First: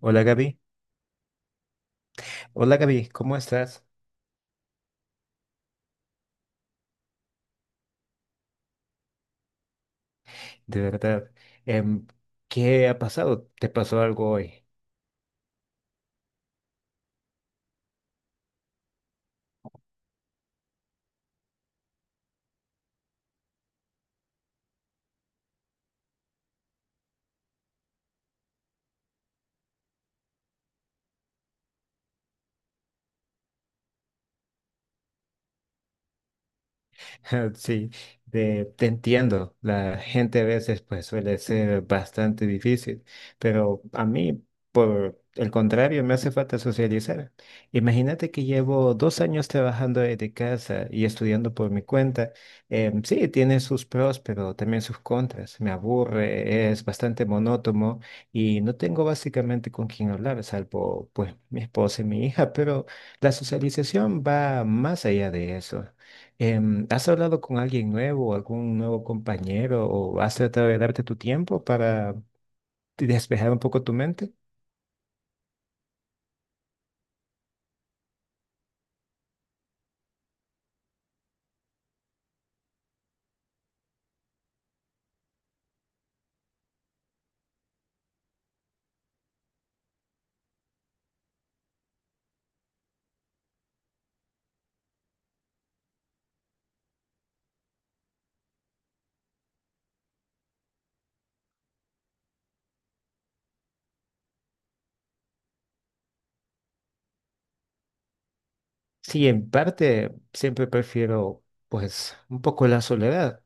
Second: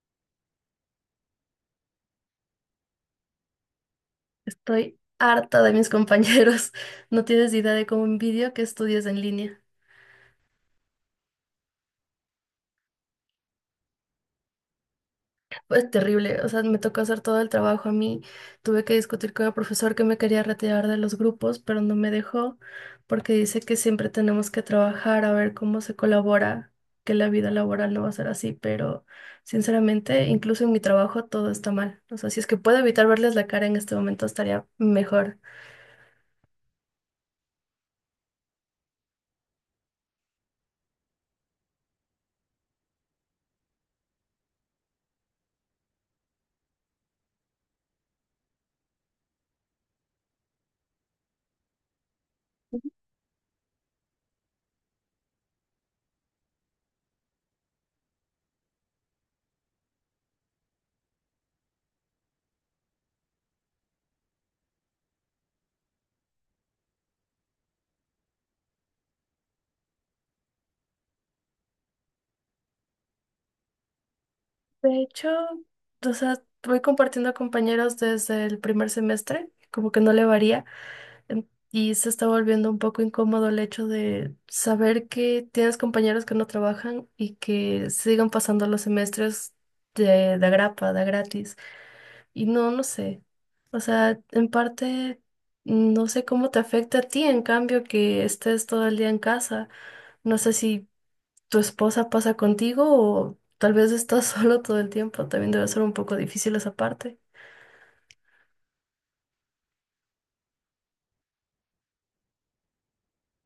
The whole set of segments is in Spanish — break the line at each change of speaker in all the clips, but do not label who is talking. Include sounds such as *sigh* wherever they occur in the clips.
Hola Gaby, hola Gaby, ¿cómo estás?
Estoy harta de mis compañeros. *laughs* No tienes idea de cómo envidio que estudies en línea.
De verdad, em, ¿qué ha pasado? ¿Te pasó algo hoy?
Es terrible. O sea, me tocó hacer todo el trabajo a mí. Tuve que discutir con el profesor que me quería retirar de los grupos, pero no me dejó porque dice que siempre tenemos que trabajar a ver cómo se colabora, que la vida laboral no va a ser así. Pero sinceramente, incluso en mi trabajo todo está mal. O sea, si es que puedo evitar verles la cara en este momento, estaría mejor.
*laughs* Sí, te entiendo. La gente a veces pues suele ser bastante difícil, pero a mí, por el contrario, me hace falta socializar. Imagínate que llevo 2 años trabajando desde casa y estudiando por mi cuenta. Sí, tiene sus pros, pero también sus contras. Me aburre, es bastante monótono y no tengo básicamente con quién hablar, salvo pues mi esposa y mi hija, pero la socialización va más allá de eso. ¿Has hablado con alguien nuevo, algún nuevo compañero, o has tratado de darte tu tiempo para despejar un poco tu mente?
De hecho, o sea, voy compartiendo compañeros desde el primer semestre, como que no le varía, y se está volviendo un poco incómodo el hecho de saber que tienes compañeros que no trabajan y que sigan pasando los semestres de agrapa, de gratis. Y no, no sé. O sea, en parte, no sé cómo te afecta a ti, en cambio, que estés todo el día en casa. No sé si tu esposa pasa contigo o tal vez estás *laughs* solo todo el tiempo. También debe ser un poco difícil esa parte.
Sí, en parte siempre prefiero, pues, un poco la soledad,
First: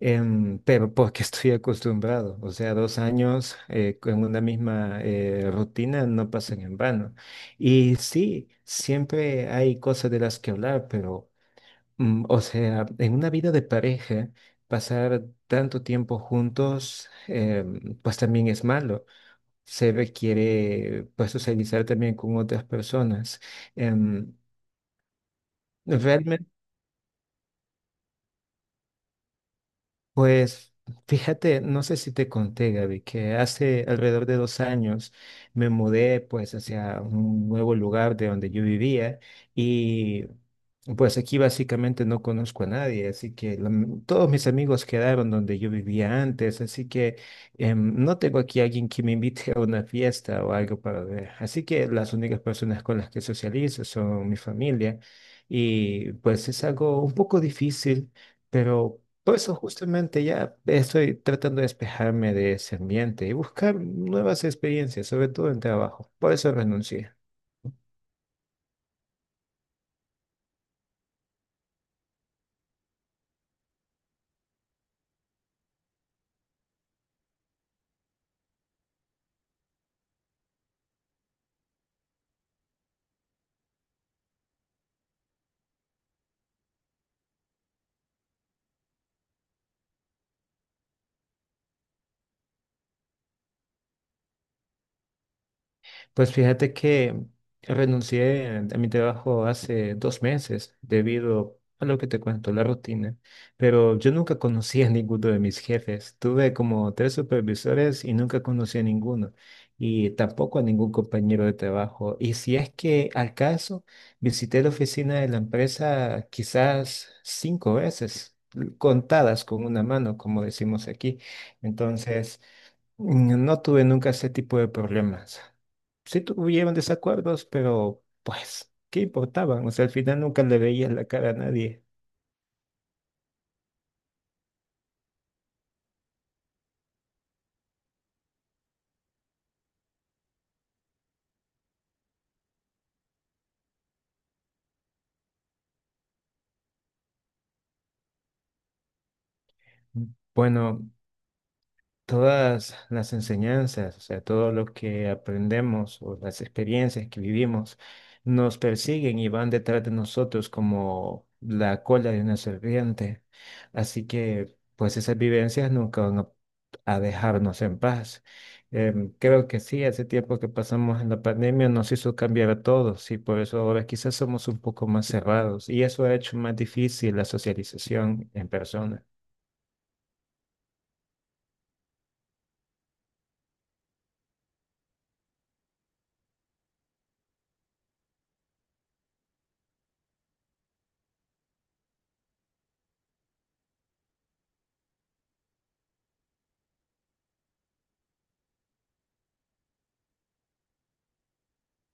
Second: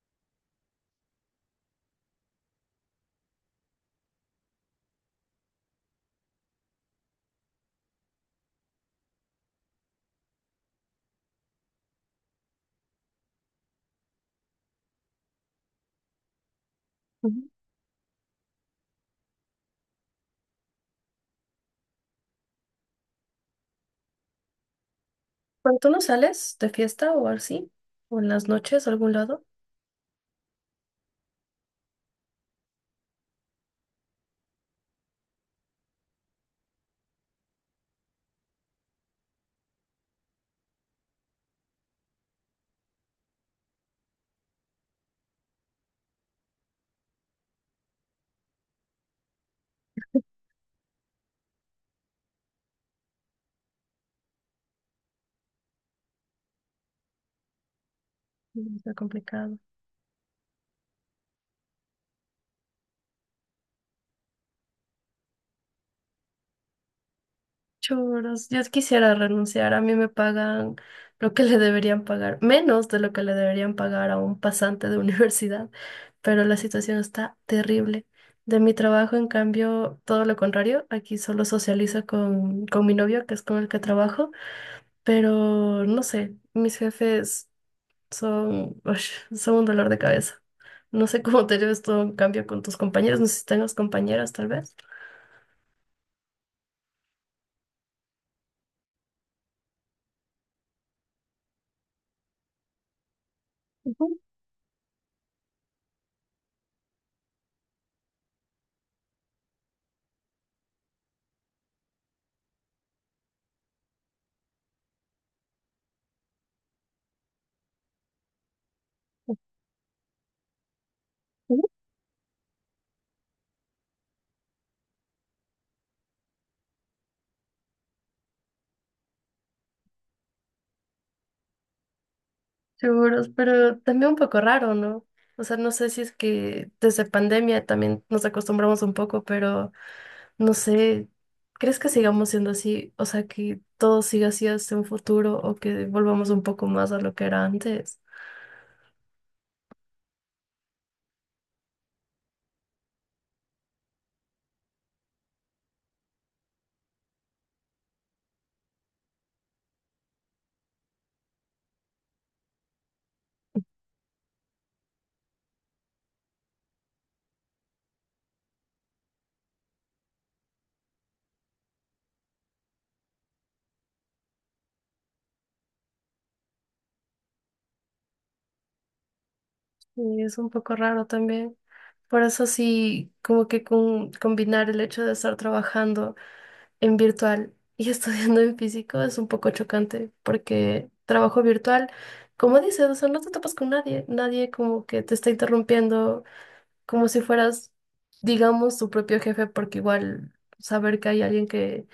pero porque *laughs* estoy acostumbrado. O sea, 2 años con una misma rutina no pasan en vano. Y sí, siempre hay cosas de las que hablar, pero o sea, en una vida de pareja, pasar tanto tiempo juntos,
Ujú.
pues también es malo. Se requiere, pues, socializar también con otras personas. Em,
Bueno, ¿tú no
Realmente.
sales de fiesta o así? ¿O en las noches a algún lado?
Pues fíjate, no sé si te conté, Gaby, que hace alrededor de 2 años me mudé pues hacia un nuevo lugar de donde yo vivía y pues aquí básicamente no conozco a nadie, así que la todos mis amigos quedaron donde yo vivía antes, así que no tengo aquí alguien que me invite a una fiesta o algo para ver. Así que las únicas personas con las que socializo son mi familia y pues es algo un poco difícil,
Mm. Está
pero... Por
complicado.
eso justamente ya estoy tratando de despejarme de ese ambiente y buscar nuevas experiencias, sobre todo en trabajo. Por eso renuncié.
Choros, yo quisiera renunciar, a mí me pagan lo que le deberían pagar, menos de lo que le deberían pagar a un pasante de *laughs* universidad, pero la situación está terrible. De mi trabajo, en cambio, todo lo contrario, aquí solo socializo con mi novio, que es con el que trabajo, pero no sé, mis jefes son, *laughs* ush, son un dolor de cabeza. No sé cómo te lleves tú en cambio con tus compañeros, no sé si tengas compañeras tal vez.
Pues fíjate que renuncié a mi trabajo hace 2 meses debido a lo que te cuento, la rutina, pero yo
Ujú.
nunca conocí a ninguno de mis jefes. Tuve como tres supervisores y nunca conocí a ninguno y tampoco a ningún compañero de trabajo. Y si es que al caso, visité la oficina de la empresa quizás cinco veces, contadas con una mano, como decimos aquí. Entonces... No tuve nunca ese tipo de problemas. Sí tuvieron desacuerdos, pero pues, ¿qué importaban? O sea, al final nunca le veía la cara a nadie.
Seguros, pero también un poco raro, ¿no? O sea, no sé si es que desde pandemia también nos acostumbramos un poco, pero no sé, ¿crees que sigamos siendo así? O sea, que todo siga así hasta un futuro o que volvamos un poco más a lo que era antes.
Mm, Bueno, todas las enseñanzas, o sea, todo lo que aprendemos o las experiencias que vivimos nos persiguen y van detrás de nosotros como la cola de una serpiente. Así que, pues esas vivencias nunca van a dejarnos en paz. Creo que sí, hace tiempo que pasamos en la pandemia nos hizo cambiar a todos y por eso ahora quizás somos un poco más cerrados y eso ha hecho más difícil la socialización en persona.
Y es un poco raro también. Por eso sí, como que combinar el hecho de estar trabajando en virtual y *laughs* estudiando en físico es un poco chocante porque trabajo virtual, como dices, o sea, no te topas con nadie, nadie como que te está interrumpiendo, como si fueras, digamos, tu propio jefe, porque igual saber que hay alguien que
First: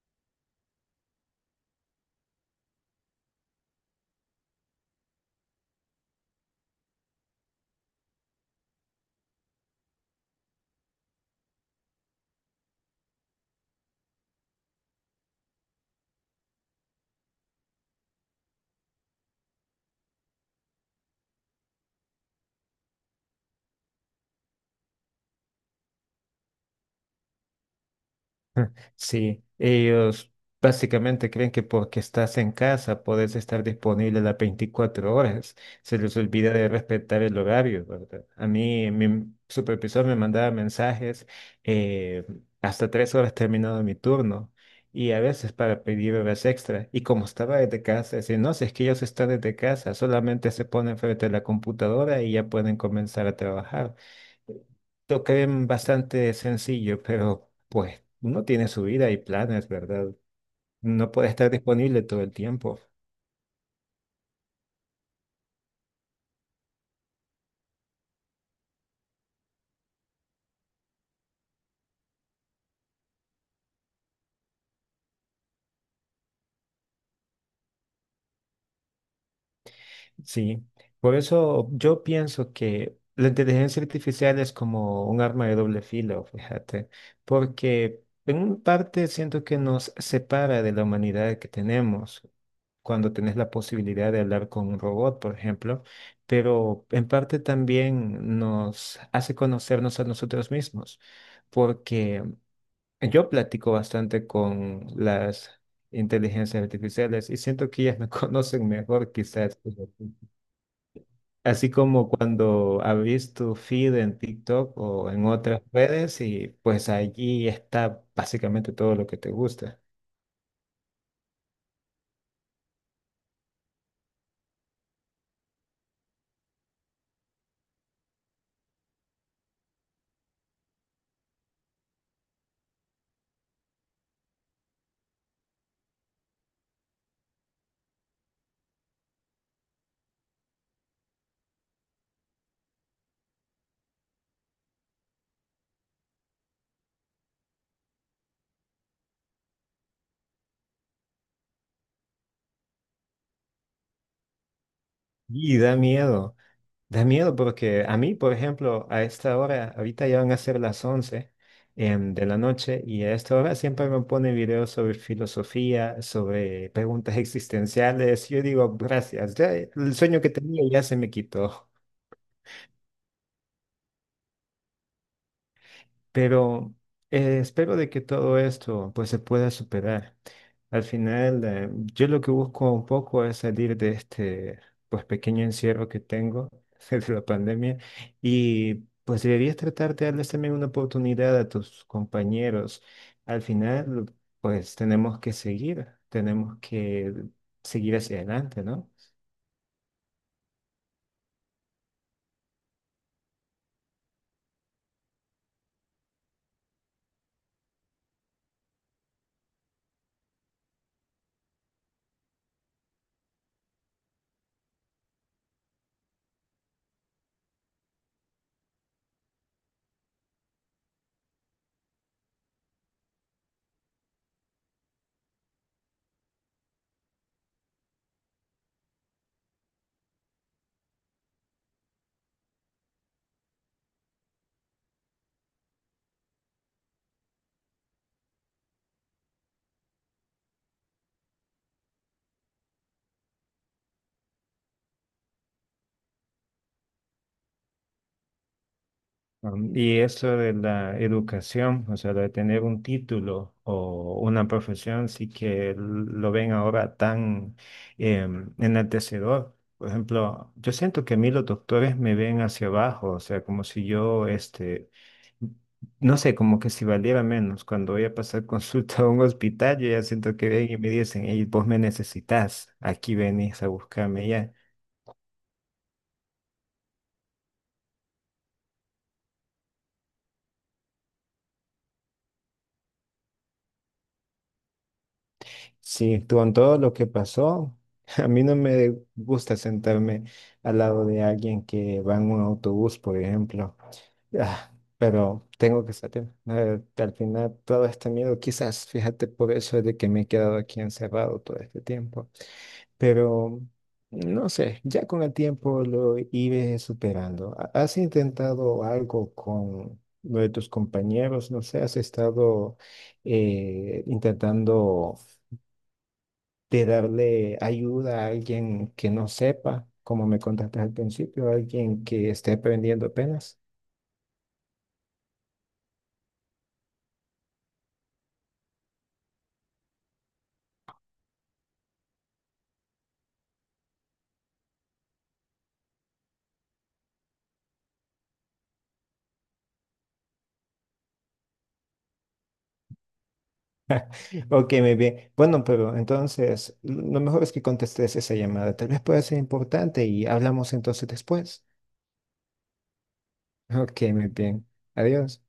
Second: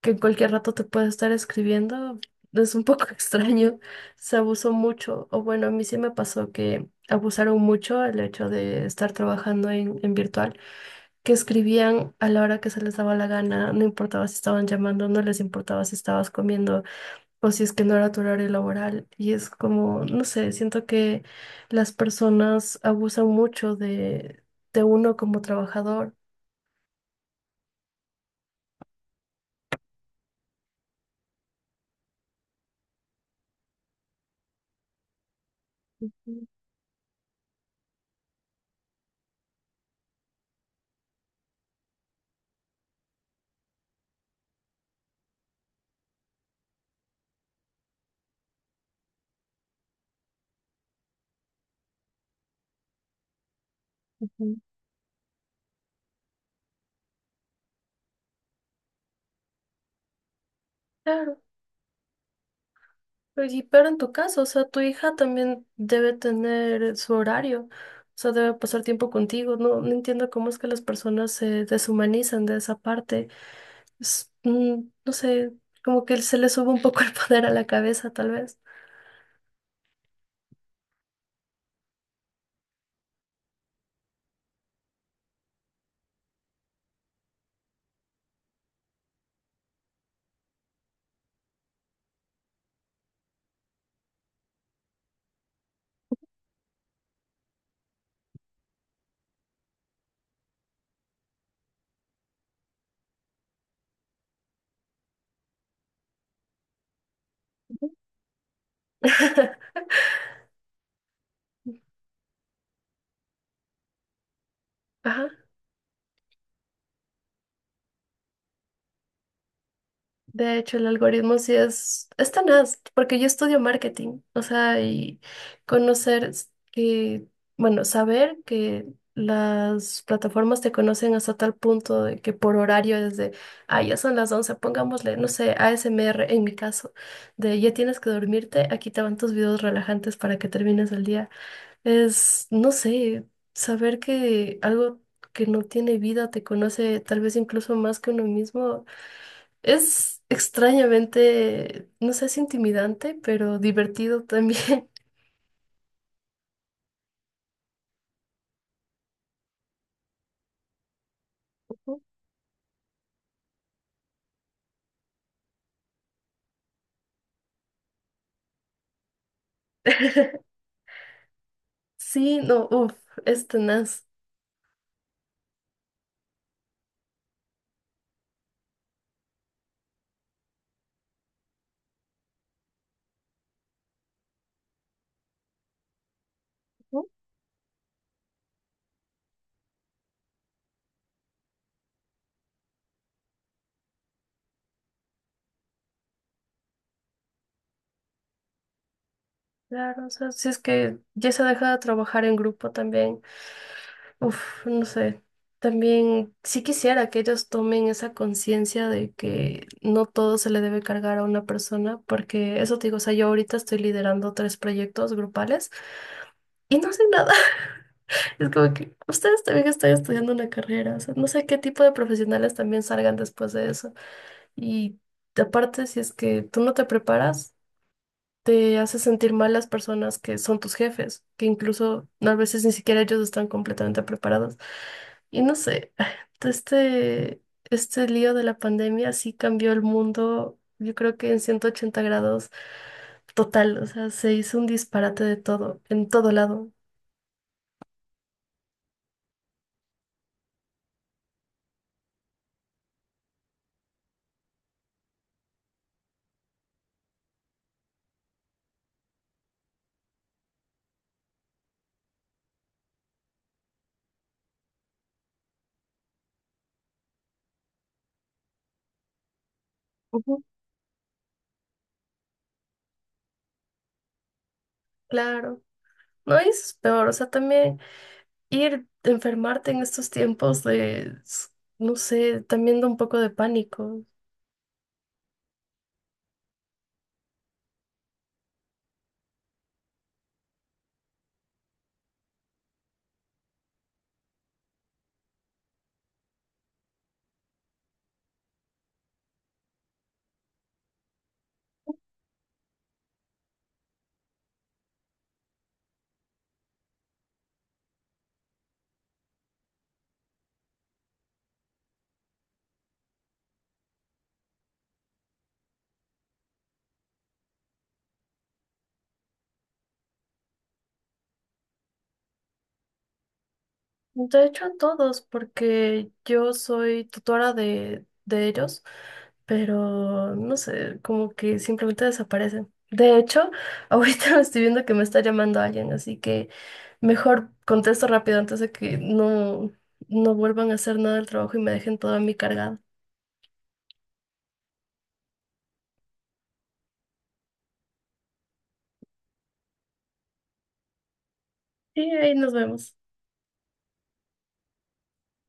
que en cualquier rato te puede estar escribiendo, es un poco *laughs* extraño. Se abusó mucho, o bueno, a mí sí me pasó que abusaron mucho el hecho de estar trabajando en virtual, que escribían a la hora que se les daba la gana, no importaba si estaban llamando, no les importaba si estabas comiendo o si es que no era tu horario laboral. Y es como, no sé, siento que las personas abusan mucho de uno como trabajador.
Sí, ellos básicamente creen que porque estás en casa puedes estar disponible las 24 horas. Se les olvida de respetar el horario, ¿verdad? A mí, mi supervisor me mandaba mensajes eh, hasta 3 horas terminado mi turno y a veces para pedir horas extra. Y como estaba desde casa, decía, no, si es que ellos están desde casa, solamente se ponen frente a la computadora y ya pueden comenzar a trabajar.
Ujú.
Lo bastante sencillo, pero pues uno tiene su vida y planes, ¿verdad? No puede
Claro.
estar disponible todo el tiempo.
Pero en tu caso, o sea, tu hija también debe tener su horario, o sea, debe pasar tiempo contigo. No, no entiendo cómo es que las personas se deshumanizan de esa parte. Es, no sé, como que se le sube un poco el *laughs* poder a la cabeza, tal vez.
Sí, por eso yo pienso que la inteligencia artificial es como un arma de doble filo, fíjate, porque en una parte siento que nos separa de la humanidad que tenemos cuando tenés la posibilidad de hablar con un robot, por ejemplo, pero en parte también nos hace conocernos a nosotros mismos, porque yo platico bastante con las inteligencias artificiales y siento que ellas me *laughs* conocen mejor quizás.
*laughs*
Así como cuando abrís tu feed en TikTok o en
Ajá.
otras redes y pues allí está básicamente todo lo que te gusta.
De hecho, el algoritmo sí es tenaz, porque yo estudio marketing, o sea, y que, bueno, saber que las plataformas te conocen hasta tal punto de que por horario desde, ah, ya son las 11 pongámosle, no sé, ASMR en mi caso, de ya tienes que dormirte, aquí te van tus videos relajantes para que termines el día. Es, no sé, saber que algo que no tiene vida te conoce tal vez incluso más que uno mismo es extrañamente, no sé si intimidante, pero divertido también.
Y da miedo porque a mí, por ejemplo, a esta hora, ahorita ya van a ser las 11 de la noche y a esta hora siempre me pone videos sobre filosofía, sobre preguntas existenciales. Yo digo, gracias, ya el sueño que tenía
*laughs*
ya se me quitó.
Sí, no, uff, es tenaz.
Pero espero de que todo esto pues se pueda superar. Al final, yo lo que busco un poco es salir de este pues pequeño encierro que tengo *laughs*
Ujú.
desde la pandemia y pues deberías tratar de darles también una oportunidad a tus compañeros. Al final, pues tenemos que seguir hacia adelante, ¿no?
Claro, o sea, si es que ya se deja de trabajar en grupo también, uff, no sé, también sí quisiera que ellos tomen esa conciencia de que no todo se le debe cargar a una persona, porque eso te digo, o sea, yo ahorita estoy liderando tres proyectos grupales y no sé nada. *laughs* Es como que ustedes también están estudiando una carrera, o sea, no sé qué tipo de profesionales también salgan después de eso. Y aparte, si es que tú no te preparas, te hace sentir mal las personas que son tus jefes, que incluso no, a veces ni siquiera ellos están completamente preparados. Y no sé, *sighs* este, este lío de la pandemia sí cambió el mundo, yo creo que en 180 grados total, o sea, se hizo un disparate de todo, en todo lado.
Y eso de la educación, o sea, de tener un título o una profesión, sí que lo ven ahora tan enaltecedor. Por ejemplo, yo siento que a mí los doctores me ven hacia abajo, o sea, como si yo, no sé, como que si valiera menos. Cuando voy a pasar *laughs* consulta a un hospital, yo ya siento
Ujú.
que ven y me dicen, hey, vos me necesitas, aquí venís a buscarme ya.
Claro. No y eso es peor, o sea, también ir enfermarte en estos tiempos de, no sé, también da un poco de pánico.
Sí, con todo lo que pasó, *laughs* a mí no me gusta sentarme al lado de alguien que va en un autobús, por ejemplo. Ah, pero tengo que salir. Al final, todo este miedo, quizás, fíjate, por eso es de que me he quedado aquí encerrado todo este tiempo. Pero, no sé, ya con el tiempo lo iré superando. ¿Has intentado algo con lo de tus compañeros? No sé, has estado intentando de darle ayuda a alguien que no sepa, como me contaste al principio, alguien que esté aprendiendo apenas.
De hecho, a todos, porque yo soy tutora de ellos, pero no sé, como que simplemente desaparecen. De hecho, ahorita *laughs* me estoy viendo que me está llamando alguien, así que mejor contesto rápido antes de que no, no vuelvan a hacer nada del trabajo y me dejen toda mi cargada.
Ok, muy bien. Bueno, pero entonces lo mejor es que contestes esa llamada. Tal vez pueda ser importante y hablamos entonces después.
Y ahí nos vemos.
Ok, muy bien. Adiós.